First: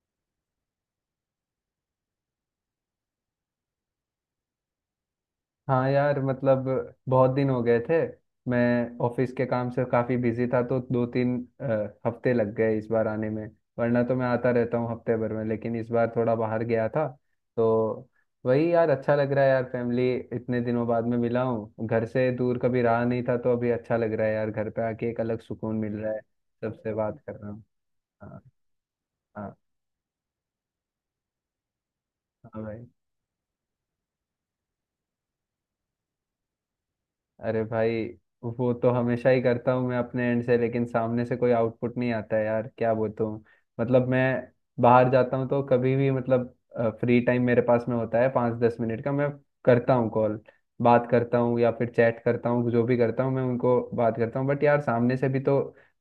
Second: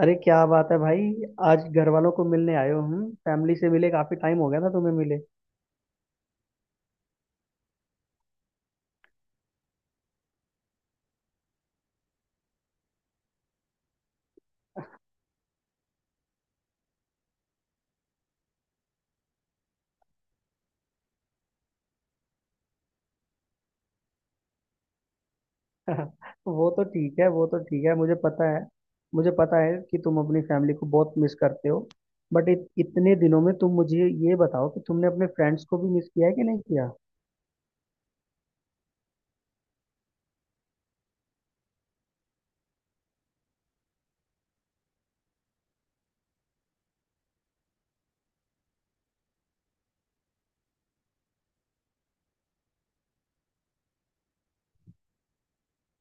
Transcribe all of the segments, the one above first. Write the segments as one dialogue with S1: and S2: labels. S1: अरे क्या बात है भाई। आज घर वालों को मिलने आए हो? हम फैमिली से मिले काफी टाइम हो गया ना, तुम्हें मिले।
S2: हाँ यार मतलब बहुत दिन हो गए थे। मैं ऑफिस के काम से काफ़ी बिजी था, तो 2-3 हफ्ते लग गए इस बार आने में। वरना तो मैं आता रहता हूँ हफ्ते भर में, लेकिन इस बार थोड़ा बाहर गया था। तो वही यार, अच्छा लग रहा है यार, फैमिली इतने दिनों बाद में मिला हूँ। घर से दूर कभी रहा नहीं था, तो अभी अच्छा लग रहा है यार, घर पे आके एक अलग सुकून मिल रहा है,
S1: वो तो
S2: सबसे
S1: ठीक
S2: बात
S1: है,
S2: कर
S1: वो
S2: रहा
S1: तो
S2: हूँ।
S1: ठीक है, मुझे
S2: हाँ।
S1: पता है। मुझे
S2: हाँ।
S1: पता है कि तुम अपनी फैमिली को बहुत मिस करते हो। बट
S2: हाँ
S1: इत,
S2: भाई।
S1: इतने दिनों में तुम मुझे ये बताओ कि तुमने अपने फ्रेंड्स को भी मिस किया है कि नहीं किया।
S2: अरे भाई, वो तो हमेशा ही करता हूँ मैं अपने एंड से, लेकिन सामने से कोई आउटपुट नहीं आता है यार, क्या बोलता हूँ। मतलब मैं बाहर जाता हूँ तो कभी भी, मतलब फ्री टाइम मेरे पास में होता है 5-10 मिनट का, मैं करता हूँ कॉल, बात करता हूँ या फिर चैट करता हूँ, जो भी करता हूँ मैं उनको, बात करता हूँ। बट यार सामने से भी तो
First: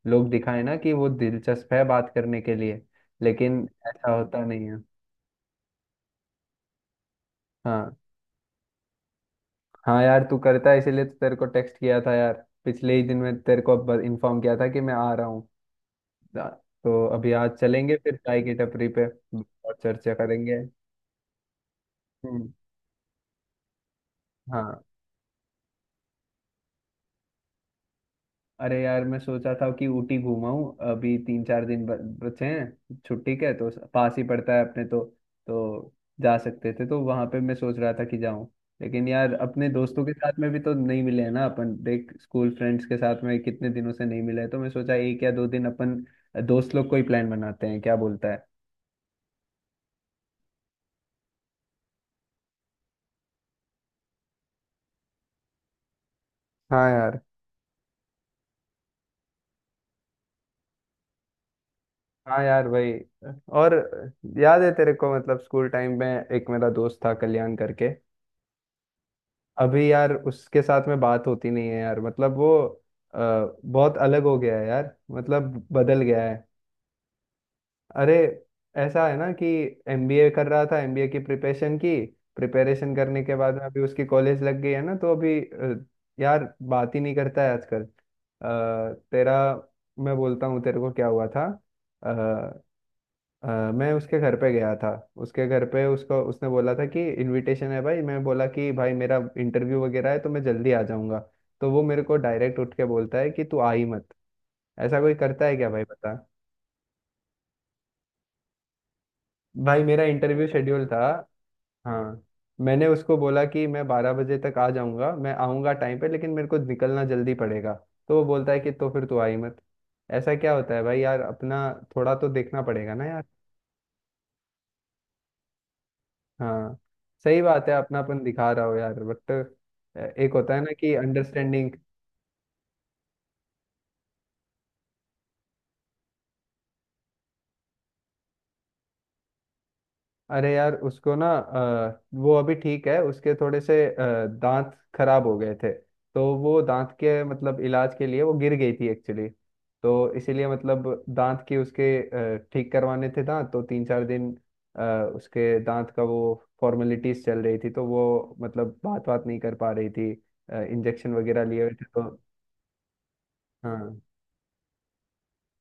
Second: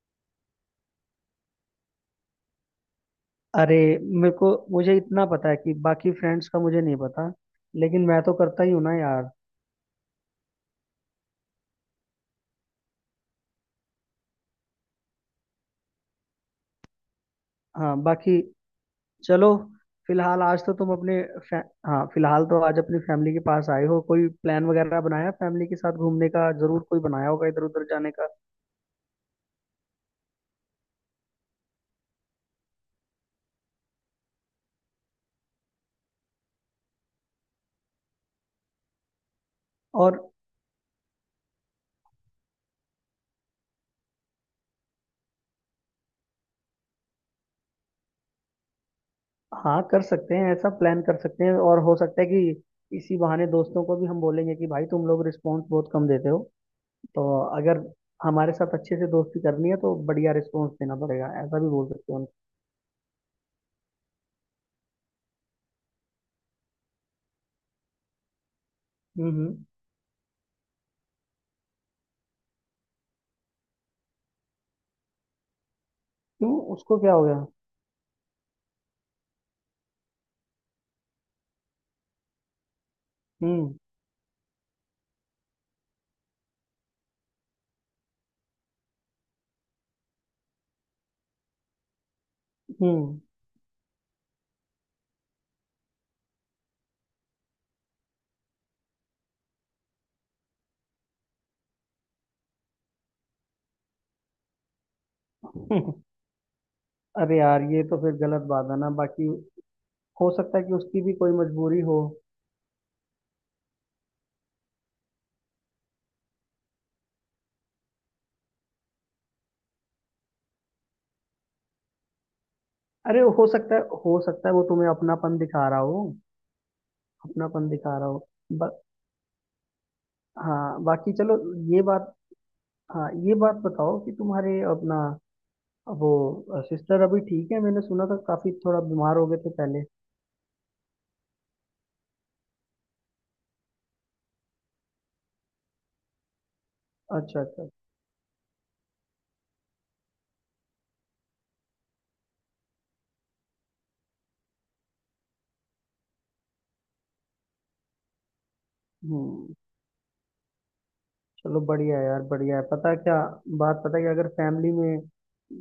S2: लोग दिखाए ना कि वो दिलचस्प है बात करने के लिए, लेकिन
S1: अरे,
S2: ऐसा
S1: मेरे
S2: होता
S1: को
S2: नहीं है।
S1: मुझे इतना पता है कि बाकी फ्रेंड्स का मुझे नहीं पता,
S2: हाँ।
S1: लेकिन मैं तो करता ही हूँ ना यार।
S2: हाँ यार, तू करता है इसीलिए तो तेरे को टेक्स्ट किया था यार। पिछले ही दिन मैं तेरे को इन्फॉर्म किया था कि मैं आ रहा हूँ। ना- तो अभी आज चलेंगे
S1: हाँ
S2: फिर चाय
S1: बाकी,
S2: की टपरी पे
S1: चलो।
S2: और चर्चा
S1: फिलहाल
S2: करेंगे।
S1: आज तो तुम अपने फै... हाँ, फिलहाल
S2: हम्म।
S1: तो आज अपनी फैमिली के पास आए हो। कोई प्लान
S2: हाँ।
S1: वगैरह बनाया फैमिली के साथ घूमने का? जरूर कोई बनाया होगा इधर उधर जाने का।
S2: अरे यार, मैं सोचा था कि ऊटी घूमाऊं, अभी 3-4 दिन बचे हैं छुट्टी के, तो पास ही पड़ता है अपने तो जा सकते थे, तो वहां पे मैं सोच रहा था कि जाऊं। लेकिन यार, अपने दोस्तों के
S1: और
S2: साथ में भी तो नहीं मिले हैं ना अपन। देख, स्कूल फ्रेंड्स के साथ में कितने दिनों से नहीं मिले, तो मैं सोचा एक या दो दिन अपन दोस्त लोग को ही प्लान बनाते हैं, क्या बोलता है।
S1: हाँ, कर सकते हैं, ऐसा प्लान कर सकते हैं। और हो सकता है कि इसी बहाने दोस्तों को भी हम बोलेंगे कि भाई तुम लोग रिस्पॉन्स बहुत कम देते हो।
S2: हाँ यार।
S1: तो अगर हमारे साथ अच्छे से दोस्ती करनी है तो बढ़िया रिस्पॉन्स देना पड़ेगा, ऐसा भी बोल सकते हैं उनको।
S2: हाँ यार वही। और याद है तेरे को, मतलब स्कूल टाइम में एक मेरा दोस्त था कल्याण करके।
S1: हम्म।
S2: अभी यार उसके साथ में बात होती नहीं है यार, मतलब वो अ, बहुत अलग हो गया है यार, मतलब बदल गया है।
S1: क्यों, उसको क्या हो गया?
S2: अरे, ऐसा है ना कि एमबीए कर रहा था, एमबीए की प्रिपरेशन करने के बाद में
S1: हम्म
S2: अभी उसकी कॉलेज लग गई है ना, तो अभी यार बात ही नहीं करता है आजकल। तेरा, मैं बोलता हूँ तेरे को क्या हुआ था। अ,
S1: हम्म।
S2: मैं उसके घर पे गया था। उसके घर पे उसको उसने बोला था कि इनविटेशन है भाई, मैं बोला कि भाई मेरा इंटरव्यू वगैरह है, तो मैं जल्दी आ जाऊंगा। तो वो मेरे को डायरेक्ट उठ के बोलता है कि तू आ ही मत। ऐसा कोई करता है क्या भाई, बता।
S1: अरे यार ये तो फिर गलत बात है ना बाकी।
S2: भाई मेरा
S1: हो
S2: इंटरव्यू
S1: सकता है कि
S2: शेड्यूल था।
S1: उसकी भी कोई मजबूरी हो।
S2: हाँ। मैंने उसको बोला कि मैं 12 बजे तक आ जाऊंगा, मैं आऊंगा टाइम पे, लेकिन मेरे को निकलना जल्दी पड़ेगा। तो वो बोलता है कि तो फिर तू आ ही मत। ऐसा क्या होता है भाई यार, अपना थोड़ा तो देखना पड़ेगा ना।
S1: अरे हो सकता है, हो सकता है वो तुम्हें अपनापन दिखा रहा हो।
S2: हाँ सही बात
S1: अपनापन
S2: है,
S1: दिखा
S2: अपना
S1: रहा हो
S2: अपन दिखा रहा हो यार, बट एक होता है ना
S1: हाँ
S2: कि
S1: बाकी, चलो।
S2: अंडरस्टैंडिंग।
S1: ये बात, हाँ ये बात बताओ कि तुम्हारे अपना वो सिस्टर अभी ठीक है? मैंने सुना था काफी थोड़ा बीमार हो गए थे पहले।
S2: अरे यार, उसको ना वो अभी ठीक है, उसके थोड़े से दांत खराब हो गए थे। तो वो दांत के,
S1: अच्छा
S2: मतलब
S1: अच्छा।
S2: इलाज के लिए, वो गिर गई थी एक्चुअली। तो इसीलिए, मतलब दांत की उसके ठीक करवाने थे दांत, तो 3-4 दिन अ, उसके दांत का वो फॉर्मेलिटीज चल रही थी, तो वो मतलब बात बात नहीं
S1: हम्म।
S2: कर पा रही थी। इंजेक्शन वगैरह
S1: चलो
S2: लिए हुए थे
S1: बढ़िया है
S2: तो।
S1: यार, बढ़िया है। पता है क्या बात, पता
S2: हाँ।
S1: है कि अगर फैमिली में,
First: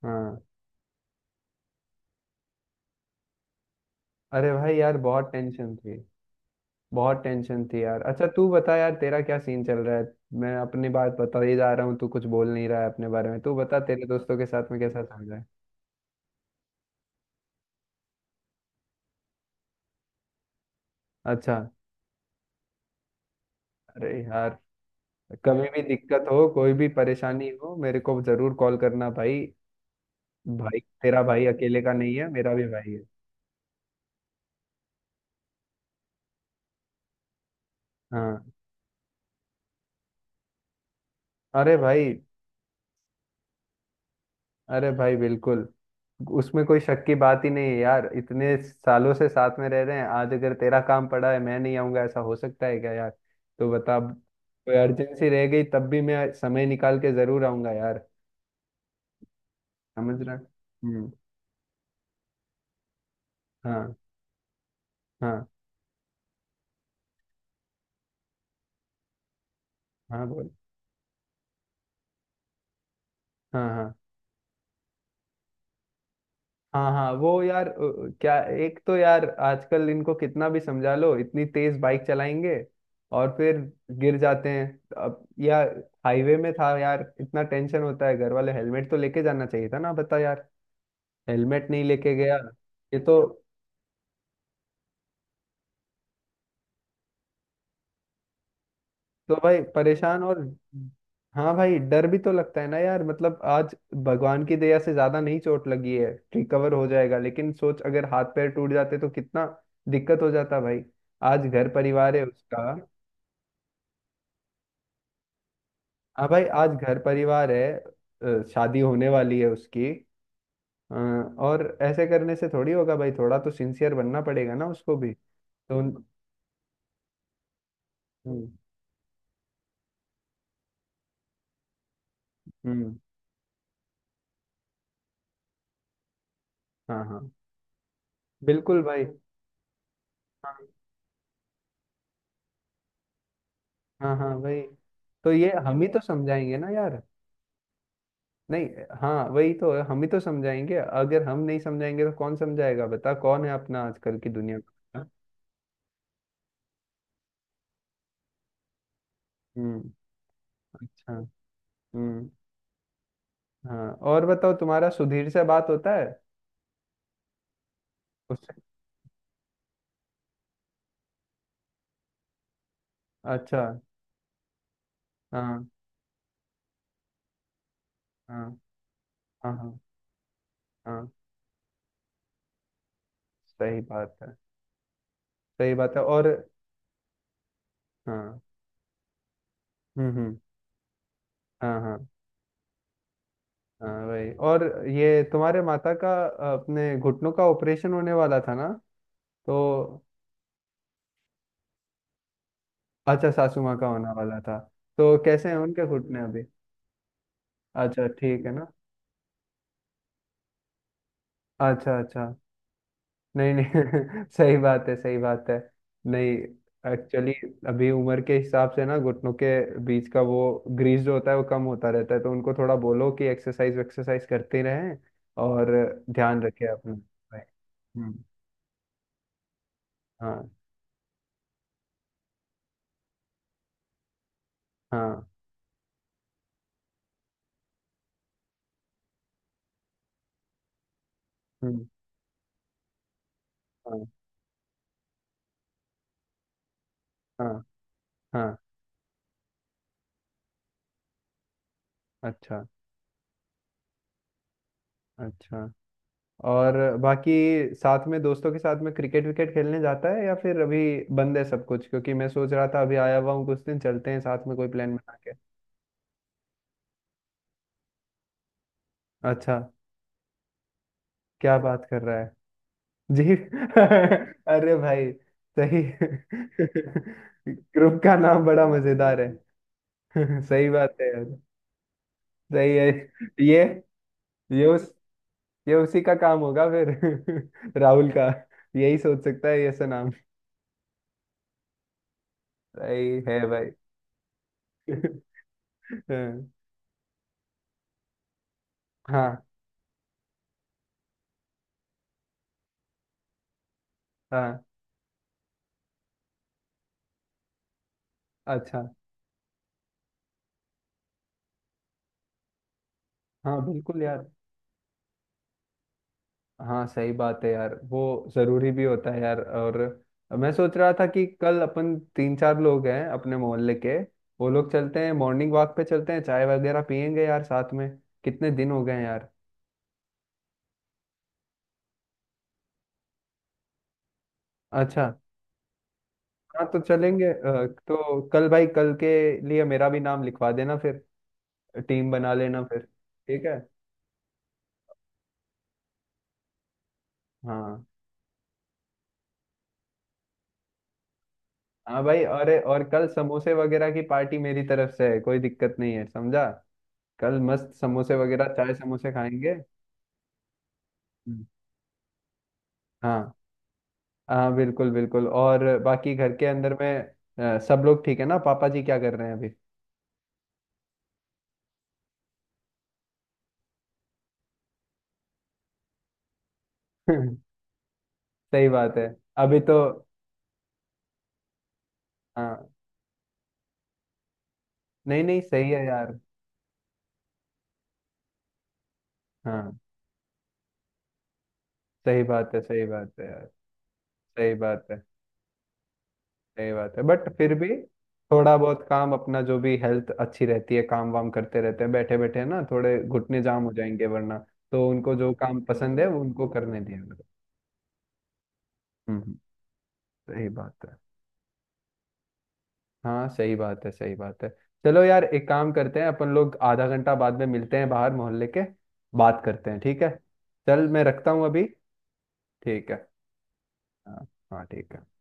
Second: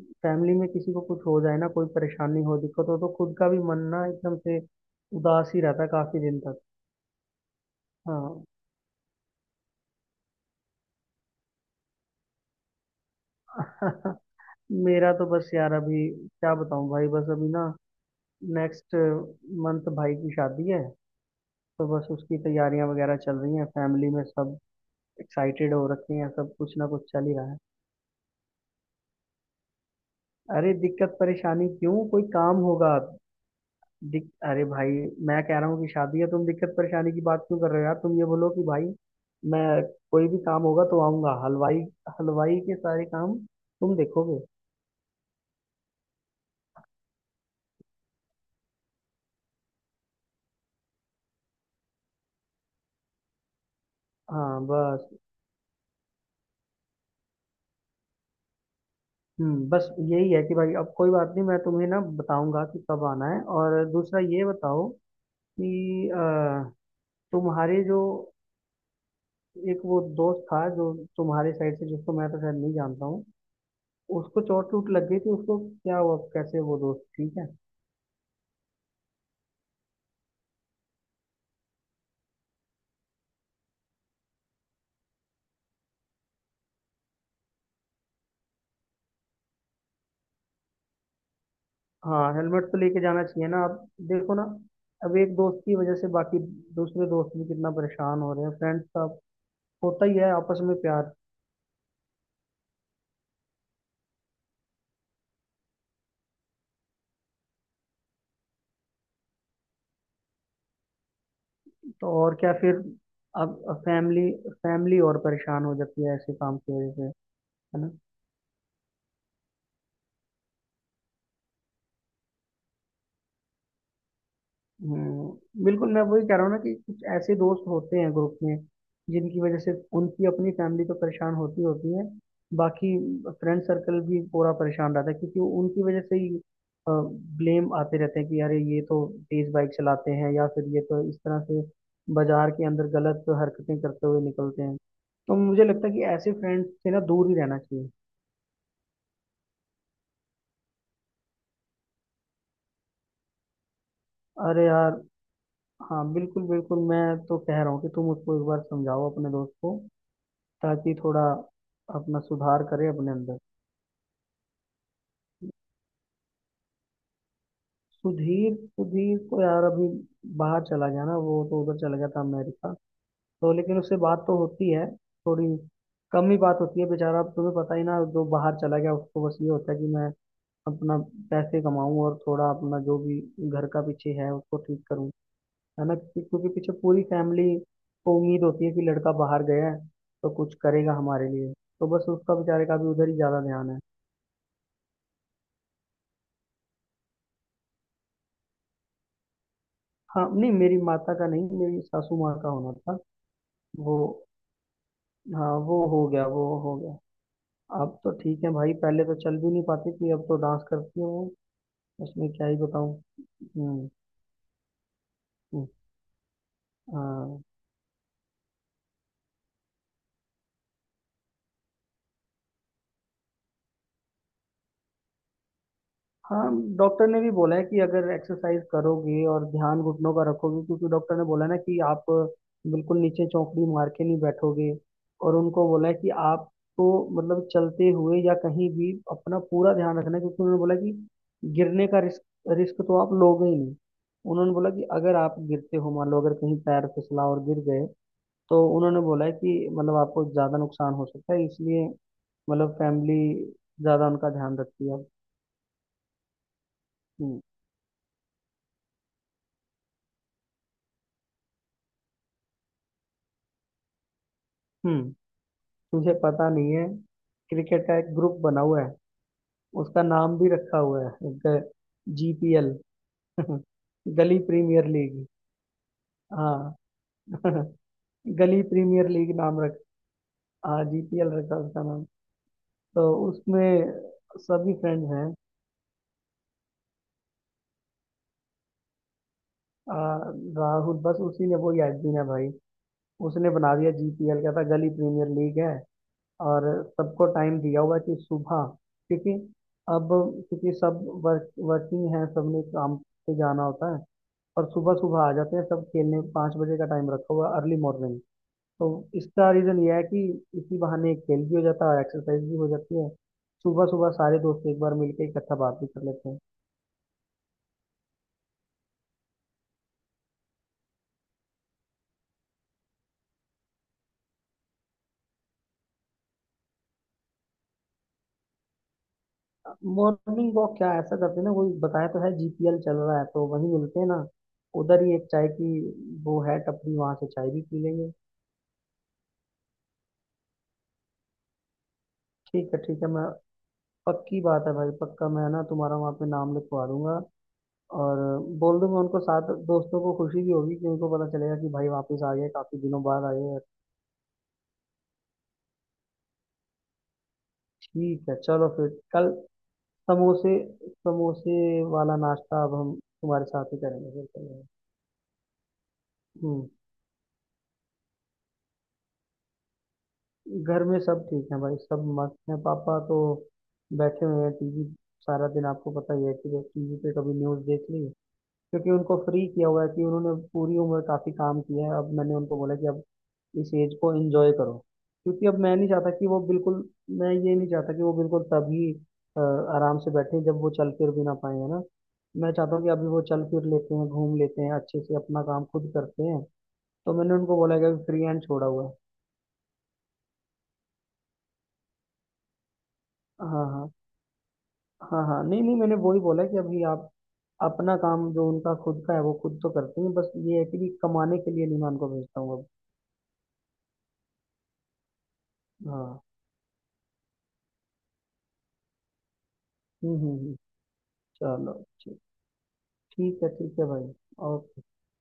S2: हाँ
S1: फैमिली में किसी को कुछ हो जाए ना, कोई परेशानी हो दिक्कत हो तो खुद का भी मन ना एकदम
S2: अरे
S1: से
S2: भाई यार, बहुत
S1: उदास ही
S2: टेंशन
S1: रहता है
S2: थी।
S1: काफी दिन तक।
S2: बहुत टेंशन थी यार। अच्छा
S1: हाँ।
S2: तू बता यार, तेरा क्या सीन चल रहा है। मैं अपनी बात बता ही जा रहा हूँ, तू कुछ बोल नहीं रहा है अपने बारे में। तू बता, तेरे दोस्तों के साथ में कैसा
S1: मेरा तो
S2: चल रहा है।
S1: बस यार, अभी क्या बताऊं भाई, बस अभी ना नेक्स्ट मंथ भाई की शादी है।
S2: अच्छा।
S1: तो बस उसकी तैयारियां वगैरह चल रही हैं। फैमिली
S2: अरे
S1: में
S2: यार,
S1: सब
S2: कभी
S1: एक्साइटेड
S2: भी
S1: हो रखे
S2: दिक्कत
S1: हैं,
S2: हो,
S1: सब
S2: कोई
S1: कुछ ना
S2: भी
S1: कुछ चल ही
S2: परेशानी
S1: रहा है।
S2: हो, मेरे को जरूर कॉल करना भाई।
S1: अरे
S2: भाई
S1: दिक्कत
S2: तेरा भाई
S1: परेशानी
S2: अकेले का
S1: क्यों,
S2: नहीं
S1: कोई
S2: है, मेरा
S1: काम
S2: भी भाई
S1: होगा।
S2: है।
S1: अरे भाई, मैं कह रहा हूँ कि शादी है, तुम दिक्कत परेशानी की बात क्यों कर रहे हो यार। तुम ये
S2: हाँ।
S1: बोलो कि भाई मैं कोई भी काम होगा तो आऊंगा।
S2: अरे
S1: हलवाई,
S2: भाई।
S1: हलवाई के सारे काम तुम देखोगे।
S2: अरे भाई बिल्कुल, उसमें कोई शक की बात ही नहीं है यार। इतने सालों से साथ में रह रहे हैं, आज अगर तेरा काम पड़ा है मैं नहीं आऊंगा, ऐसा हो सकता है क्या यार, तो बता।
S1: हाँ
S2: कोई
S1: बस।
S2: अर्जेंसी रह गई तब भी मैं समय निकाल के जरूर आऊंगा यार।
S1: हम्म, बस
S2: समझ
S1: यही
S2: रहा।
S1: है कि भाई अब
S2: हम्म।
S1: कोई बात नहीं, मैं तुम्हें ना बताऊंगा कि कब आना है। और
S2: हाँ।
S1: दूसरा ये बताओ
S2: हाँ।
S1: कि तुम्हारे जो एक वो
S2: हाँ
S1: दोस्त
S2: बोल।
S1: था जो तुम्हारे साइड से, जिसको मैं तो शायद नहीं जानता हूँ,
S2: हाँ हाँ।
S1: उसको चोट टूट लग गई थी। उसको क्या हुआ, कैसे? वो
S2: हाँ।
S1: दोस्त
S2: हाँ
S1: ठीक
S2: वो
S1: है?
S2: यार, क्या, एक तो यार आजकल इनको कितना भी समझा लो, इतनी तेज बाइक चलाएंगे और फिर गिर जाते हैं। अब यार, हाईवे में था यार, इतना टेंशन होता है। घर वाले, हेलमेट तो लेके जाना चाहिए था ना, बता यार। हेलमेट नहीं लेके
S1: हाँ
S2: गया।
S1: हेलमेट तो
S2: ये
S1: लेके
S2: तो।
S1: जाना चाहिए ना। आप देखो ना, अब एक दोस्त की वजह से बाकी दूसरे दोस्त भी कितना परेशान हो रहे हैं। फ्रेंड्स का
S2: तो भाई
S1: होता ही
S2: परेशान,
S1: है
S2: और
S1: आपस में प्यार।
S2: हाँ भाई डर भी तो लगता है ना यार, मतलब आज भगवान की दया से ज्यादा नहीं चोट लगी है, रिकवर हो जाएगा, लेकिन सोच, अगर हाथ पैर टूट जाते तो कितना दिक्कत हो जाता भाई। आज घर
S1: तो
S2: परिवार है
S1: और क्या
S2: उसका।
S1: फिर, अब फैमिली, फैमिली और परेशान हो जाती है
S2: हाँ
S1: ऐसे
S2: भाई,
S1: काम
S2: आज
S1: की वजह
S2: घर
S1: से। है
S2: परिवार है,
S1: ना।
S2: शादी होने वाली है उसकी, और ऐसे करने से थोड़ी होगा भाई, थोड़ा तो सिंसियर बनना पड़ेगा ना उसको भी तो।
S1: बिल्कुल, मैं वही कह रहा हूँ ना कि कुछ ऐसे दोस्त होते हैं ग्रुप
S2: हम्म।
S1: में जिनकी वजह से उनकी अपनी फैमिली तो परेशान होती होती है, बाकी
S2: हम्म।
S1: फ्रेंड सर्कल भी पूरा परेशान रहता है, क्योंकि उनकी वजह से ही
S2: हाँ हाँ
S1: ब्लेम आते रहते हैं कि अरे ये
S2: बिल्कुल भाई।
S1: तो तेज बाइक चलाते हैं या
S2: हाँ।
S1: फिर ये तो इस तरह से बाजार के अंदर गलत हरकतें करते
S2: हाँ।
S1: हुए
S2: हाँ भाई,
S1: निकलते हैं।
S2: तो
S1: तो
S2: ये
S1: मुझे
S2: हम
S1: लगता
S2: ही
S1: है
S2: तो
S1: कि ऐसे
S2: समझाएंगे
S1: फ्रेंड
S2: ना
S1: से ना
S2: यार।
S1: दूर ही रहना चाहिए।
S2: नहीं, हाँ वही तो है, हम ही तो समझाएंगे, अगर हम नहीं समझाएंगे तो कौन समझाएगा, बता, कौन है अपना आजकल की दुनिया
S1: अरे
S2: का,
S1: यार,
S2: हाँ।
S1: हाँ बिल्कुल बिल्कुल, मैं तो कह रहा हूँ कि तुम उसको एक बार समझाओ अपने दोस्त को,
S2: हम्म।
S1: ताकि
S2: अच्छा।
S1: थोड़ा अपना
S2: हम्म।
S1: सुधार करे अपने अंदर।
S2: हाँ और बताओ, तुम्हारा सुधीर से बात होता है उससे।
S1: सुधीर? सुधीर तो यार अभी बाहर चला गया ना, वो तो उधर चला गया था अमेरिका। तो
S2: अच्छा।
S1: लेकिन उससे बात तो होती है, थोड़ी
S2: हाँ।
S1: कम ही बात होती है। बेचारा, अब तुम्हें पता ही ना, जो
S2: हाँ।
S1: बाहर चला गया उसको बस ये
S2: हाँ।
S1: होता
S2: हाँ।
S1: है कि मैं अपना
S2: हाँ
S1: पैसे कमाऊं और थोड़ा अपना जो भी घर
S2: सही
S1: का पीछे
S2: बात
S1: है
S2: है।
S1: उसको ठीक करूं।
S2: सही
S1: है ना,
S2: बात है और
S1: क्योंकि क्योंकि पीछे पूरी फैमिली को
S2: हाँ।
S1: उम्मीद होती है कि लड़का बाहर गया है
S2: हम्म।
S1: तो
S2: हम्म।
S1: कुछ करेगा हमारे लिए।
S2: हाँ।
S1: तो बस
S2: हाँ।
S1: उसका, बेचारे का भी उधर ही ज्यादा ध्यान है।
S2: हाँ वही, और ये तुम्हारे माता का अपने घुटनों का ऑपरेशन होने वाला था ना, तो।
S1: हाँ नहीं, मेरी माता का नहीं, मेरी सासू माँ का होना था
S2: अच्छा, सासू माँ का
S1: वो।
S2: होने वाला था। तो कैसे
S1: हाँ
S2: हैं
S1: वो
S2: उनके
S1: हो
S2: घुटने
S1: गया,
S2: अभी।
S1: वो हो गया। अब
S2: अच्छा
S1: तो ठीक
S2: ठीक
S1: है
S2: है ना।
S1: भाई, पहले तो चल भी नहीं पाती थी, अब तो डांस करती है वो।
S2: अच्छा अच्छा।
S1: उसमें क्या ही बताऊँ।
S2: नहीं
S1: हम्म
S2: नहीं, सही बात है सही बात है।
S1: हम्म।
S2: नहीं, एक्चुअली
S1: हाँ
S2: अभी उम्र के हिसाब से ना, घुटनों के बीच का वो ग्रीस जो होता है वो कम होता रहता है, तो उनको थोड़ा बोलो कि एक्सरसाइज एक्सरसाइज करते रहें और ध्यान
S1: हाँ,
S2: रखें अपना।
S1: डॉक्टर ने भी बोला है कि अगर
S2: हम्म।
S1: एक्सरसाइज करोगे और ध्यान घुटनों का
S2: हाँ।
S1: रखोगे, क्योंकि डॉक्टर ने बोला ना कि आप बिल्कुल नीचे चौकड़ी मार के नहीं बैठोगे।
S2: हाँ।
S1: और उनको बोला है कि आपको मतलब चलते हुए या कहीं भी अपना पूरा ध्यान रखना है, क्योंकि उन्होंने बोला कि
S2: हम्म।
S1: गिरने का रिस्क, रिस्क तो आप लोगे ही नहीं।
S2: हाँ।
S1: उन्होंने बोला कि अगर आप गिरते हो, मान लो अगर कहीं पैर फिसला और गिर
S2: हाँ।
S1: गए,
S2: हाँ।
S1: तो उन्होंने बोला है कि मतलब आपको ज़्यादा नुकसान हो सकता है, इसलिए
S2: अच्छा
S1: मतलब फैमिली ज़्यादा उनका ध्यान रखती है।
S2: अच्छा, और बाकी
S1: हम्म
S2: साथ में, दोस्तों के साथ में क्रिकेट विकेट खेलने जाता है, या फिर अभी बंद है सब कुछ, क्योंकि मैं सोच रहा था अभी आया हुआ हूँ, कुछ दिन चलते हैं साथ में कोई प्लान
S1: हम्म।
S2: बना के।
S1: तुझे पता नहीं है, क्रिकेट का एक ग्रुप बना हुआ है,
S2: अच्छा।
S1: उसका नाम भी रखा हुआ है
S2: क्या
S1: एक,
S2: बात कर रहा है।
S1: जीपीएल।
S2: जी
S1: गली
S2: अरे
S1: प्रीमियर
S2: भाई,
S1: लीग।
S2: सही
S1: हाँ।
S2: ग्रुप का नाम
S1: गली
S2: बड़ा
S1: प्रीमियर
S2: मजेदार है।
S1: लीग नाम रख,
S2: सही
S1: हाँ
S2: बात है यार।
S1: जीपीएल रखा उसका नाम।
S2: सही है।
S1: तो
S2: ये
S1: उसमें
S2: ये
S1: सभी
S2: उस
S1: फ्रेंड्स हैं।
S2: ये उसी का काम होगा फिर, राहुल का। यही सोच सकता है ऐसा
S1: आ,
S2: नाम।
S1: राहुल, बस उसी ने, वो यादवीन है भाई।
S2: सही है
S1: उसने
S2: भाई
S1: बना दिया जीपीएल का, था गली प्रीमियर लीग है।
S2: हाँ।
S1: और सबको टाइम दिया हुआ कि सुबह, क्योंकि
S2: हाँ
S1: अब क्योंकि सब वर्किंग है, सबने काम पे जाना होता है,
S2: हाँ।
S1: और सुबह सुबह आ जाते हैं सब खेलने। पाँच बजे का टाइम रखा हुआ, अर्ली मॉर्निंग।
S2: अच्छा।
S1: तो इसका रीज़न यह है कि इसी बहाने खेल भी हो जाता है और एक्सरसाइज भी हो जाती है।
S2: हाँ
S1: सुबह
S2: बिल्कुल
S1: सुबह
S2: यार।
S1: सारे दोस्त एक बार मिलकर इकट्ठा बात भी कर लेते हैं।
S2: हाँ सही बात है यार, वो जरूरी भी होता है यार। और मैं सोच रहा था कि कल अपन 3-4 लोग हैं अपने मोहल्ले के, वो लोग चलते हैं मॉर्निंग वॉक पे, चलते हैं चाय वगैरह पियेंगे यार साथ में, कितने दिन हो गए हैं यार।
S1: मॉर्निंग वॉक क्या, ऐसा करते हैं ना, कोई बताया तो है जीपीएल चल रहा है तो वहीं मिलते हैं ना। उधर
S2: अच्छा।
S1: ही एक चाय की वो है
S2: हाँ तो
S1: टपरी, वहां
S2: चलेंगे,
S1: से चाय भी पी लेंगे।
S2: तो कल भाई, कल के लिए मेरा भी नाम लिखवा देना फिर, टीम बना लेना
S1: ठीक है
S2: फिर।
S1: ठीक है, मैं
S2: ठीक है।
S1: पक्की बात है भाई, पक्का मैं ना तुम्हारा वहाँ पे नाम लिखवा दूंगा
S2: हाँ।
S1: और बोल दूंगा उनको। साथ दोस्तों को खुशी भी होगी कि उनको पता चलेगा कि भाई
S2: हाँ भाई,
S1: वापस आ गए,
S2: अरे
S1: काफी
S2: और
S1: दिनों
S2: कल
S1: बाद आए
S2: समोसे
S1: हैं।
S2: वगैरह की पार्टी मेरी तरफ से है, कोई दिक्कत नहीं है, समझा। कल मस्त समोसे
S1: ठीक है,
S2: वगैरह,
S1: चलो
S2: चाय
S1: फिर।
S2: समोसे
S1: कल
S2: खाएंगे।
S1: समोसे,
S2: हम्म।
S1: समोसे वाला नाश्ता अब हम
S2: हाँ।
S1: तुम्हारे साथ ही करेंगे फिर
S2: हाँ
S1: चलेंगे।
S2: बिल्कुल बिल्कुल, और बाकी घर के
S1: हम्म।
S2: अंदर में सब लोग ठीक है ना, पापा जी क्या कर रहे हैं अभी।
S1: घर में सब ठीक है भाई, सब मस्त हैं। पापा तो बैठे हुए हैं टीवी, सारा दिन आपको पता ही है कि वो टीवी पे कभी न्यूज़ देख ली।
S2: सही
S1: क्योंकि
S2: बात है।
S1: उनको फ्री
S2: अभी
S1: किया
S2: तो
S1: हुआ है, कि उन्होंने पूरी उम्र काफी काम किया है, अब मैंने उनको
S2: हाँ,
S1: बोला कि अब इस एज को एंजॉय करो।
S2: नहीं नहीं,
S1: क्योंकि अब
S2: सही
S1: मैं
S2: है
S1: नहीं चाहता
S2: यार।
S1: कि वो बिल्कुल, मैं ये नहीं चाहता कि वो बिल्कुल तभी
S2: हाँ
S1: आराम से बैठे जब वो चल फिर भी ना पाए, है ना। मैं चाहता हूँ
S2: सही
S1: कि अभी
S2: बात
S1: वो
S2: है
S1: चल
S2: यार।
S1: फिर लेते हैं, घूम
S2: सही
S1: लेते हैं,
S2: बात
S1: अच्छे
S2: है
S1: से अपना काम खुद करते हैं।
S2: सही बात है,
S1: तो
S2: बट
S1: मैंने
S2: फिर
S1: उनको
S2: भी
S1: बोला है कि अभी फ्री हैंड
S2: थोड़ा
S1: छोड़ा
S2: बहुत
S1: हुआ है।
S2: काम, अपना जो भी, हेल्थ अच्छी रहती है काम वाम करते रहते हैं, बैठे बैठे ना थोड़े घुटने जाम
S1: हाँ
S2: हो
S1: हाँ।
S2: जाएंगे वरना। तो उनको
S1: हाँ
S2: जो
S1: हाँ,
S2: काम
S1: नहीं नहीं, मैंने
S2: पसंद है वो
S1: वही बोला
S2: उनको
S1: कि
S2: करने
S1: अभी
S2: दिया
S1: आप
S2: करो।
S1: अपना काम जो उनका खुद का है
S2: हम्म
S1: वो
S2: हम्म,
S1: खुद तो करते हैं, बस
S2: सही
S1: ये है
S2: बात है।
S1: कि कमाने के लिए नहीं मैं उनको भेजता हूँ अब।
S2: हाँ सही बात है सही बात है। चलो यार, एक काम करते हैं,
S1: हाँ
S2: अपन लोग आधा घंटा बाद में मिलते हैं बाहर मोहल्ले के, बात करते हैं, ठीक है।
S1: हम्म।
S2: चल मैं रखता हूँ अभी।
S1: चलो, ठीक।
S2: ठीक है।
S1: ठीक है, ठीक है भाई।
S2: हाँ हाँ
S1: ओके।
S2: ठीक है।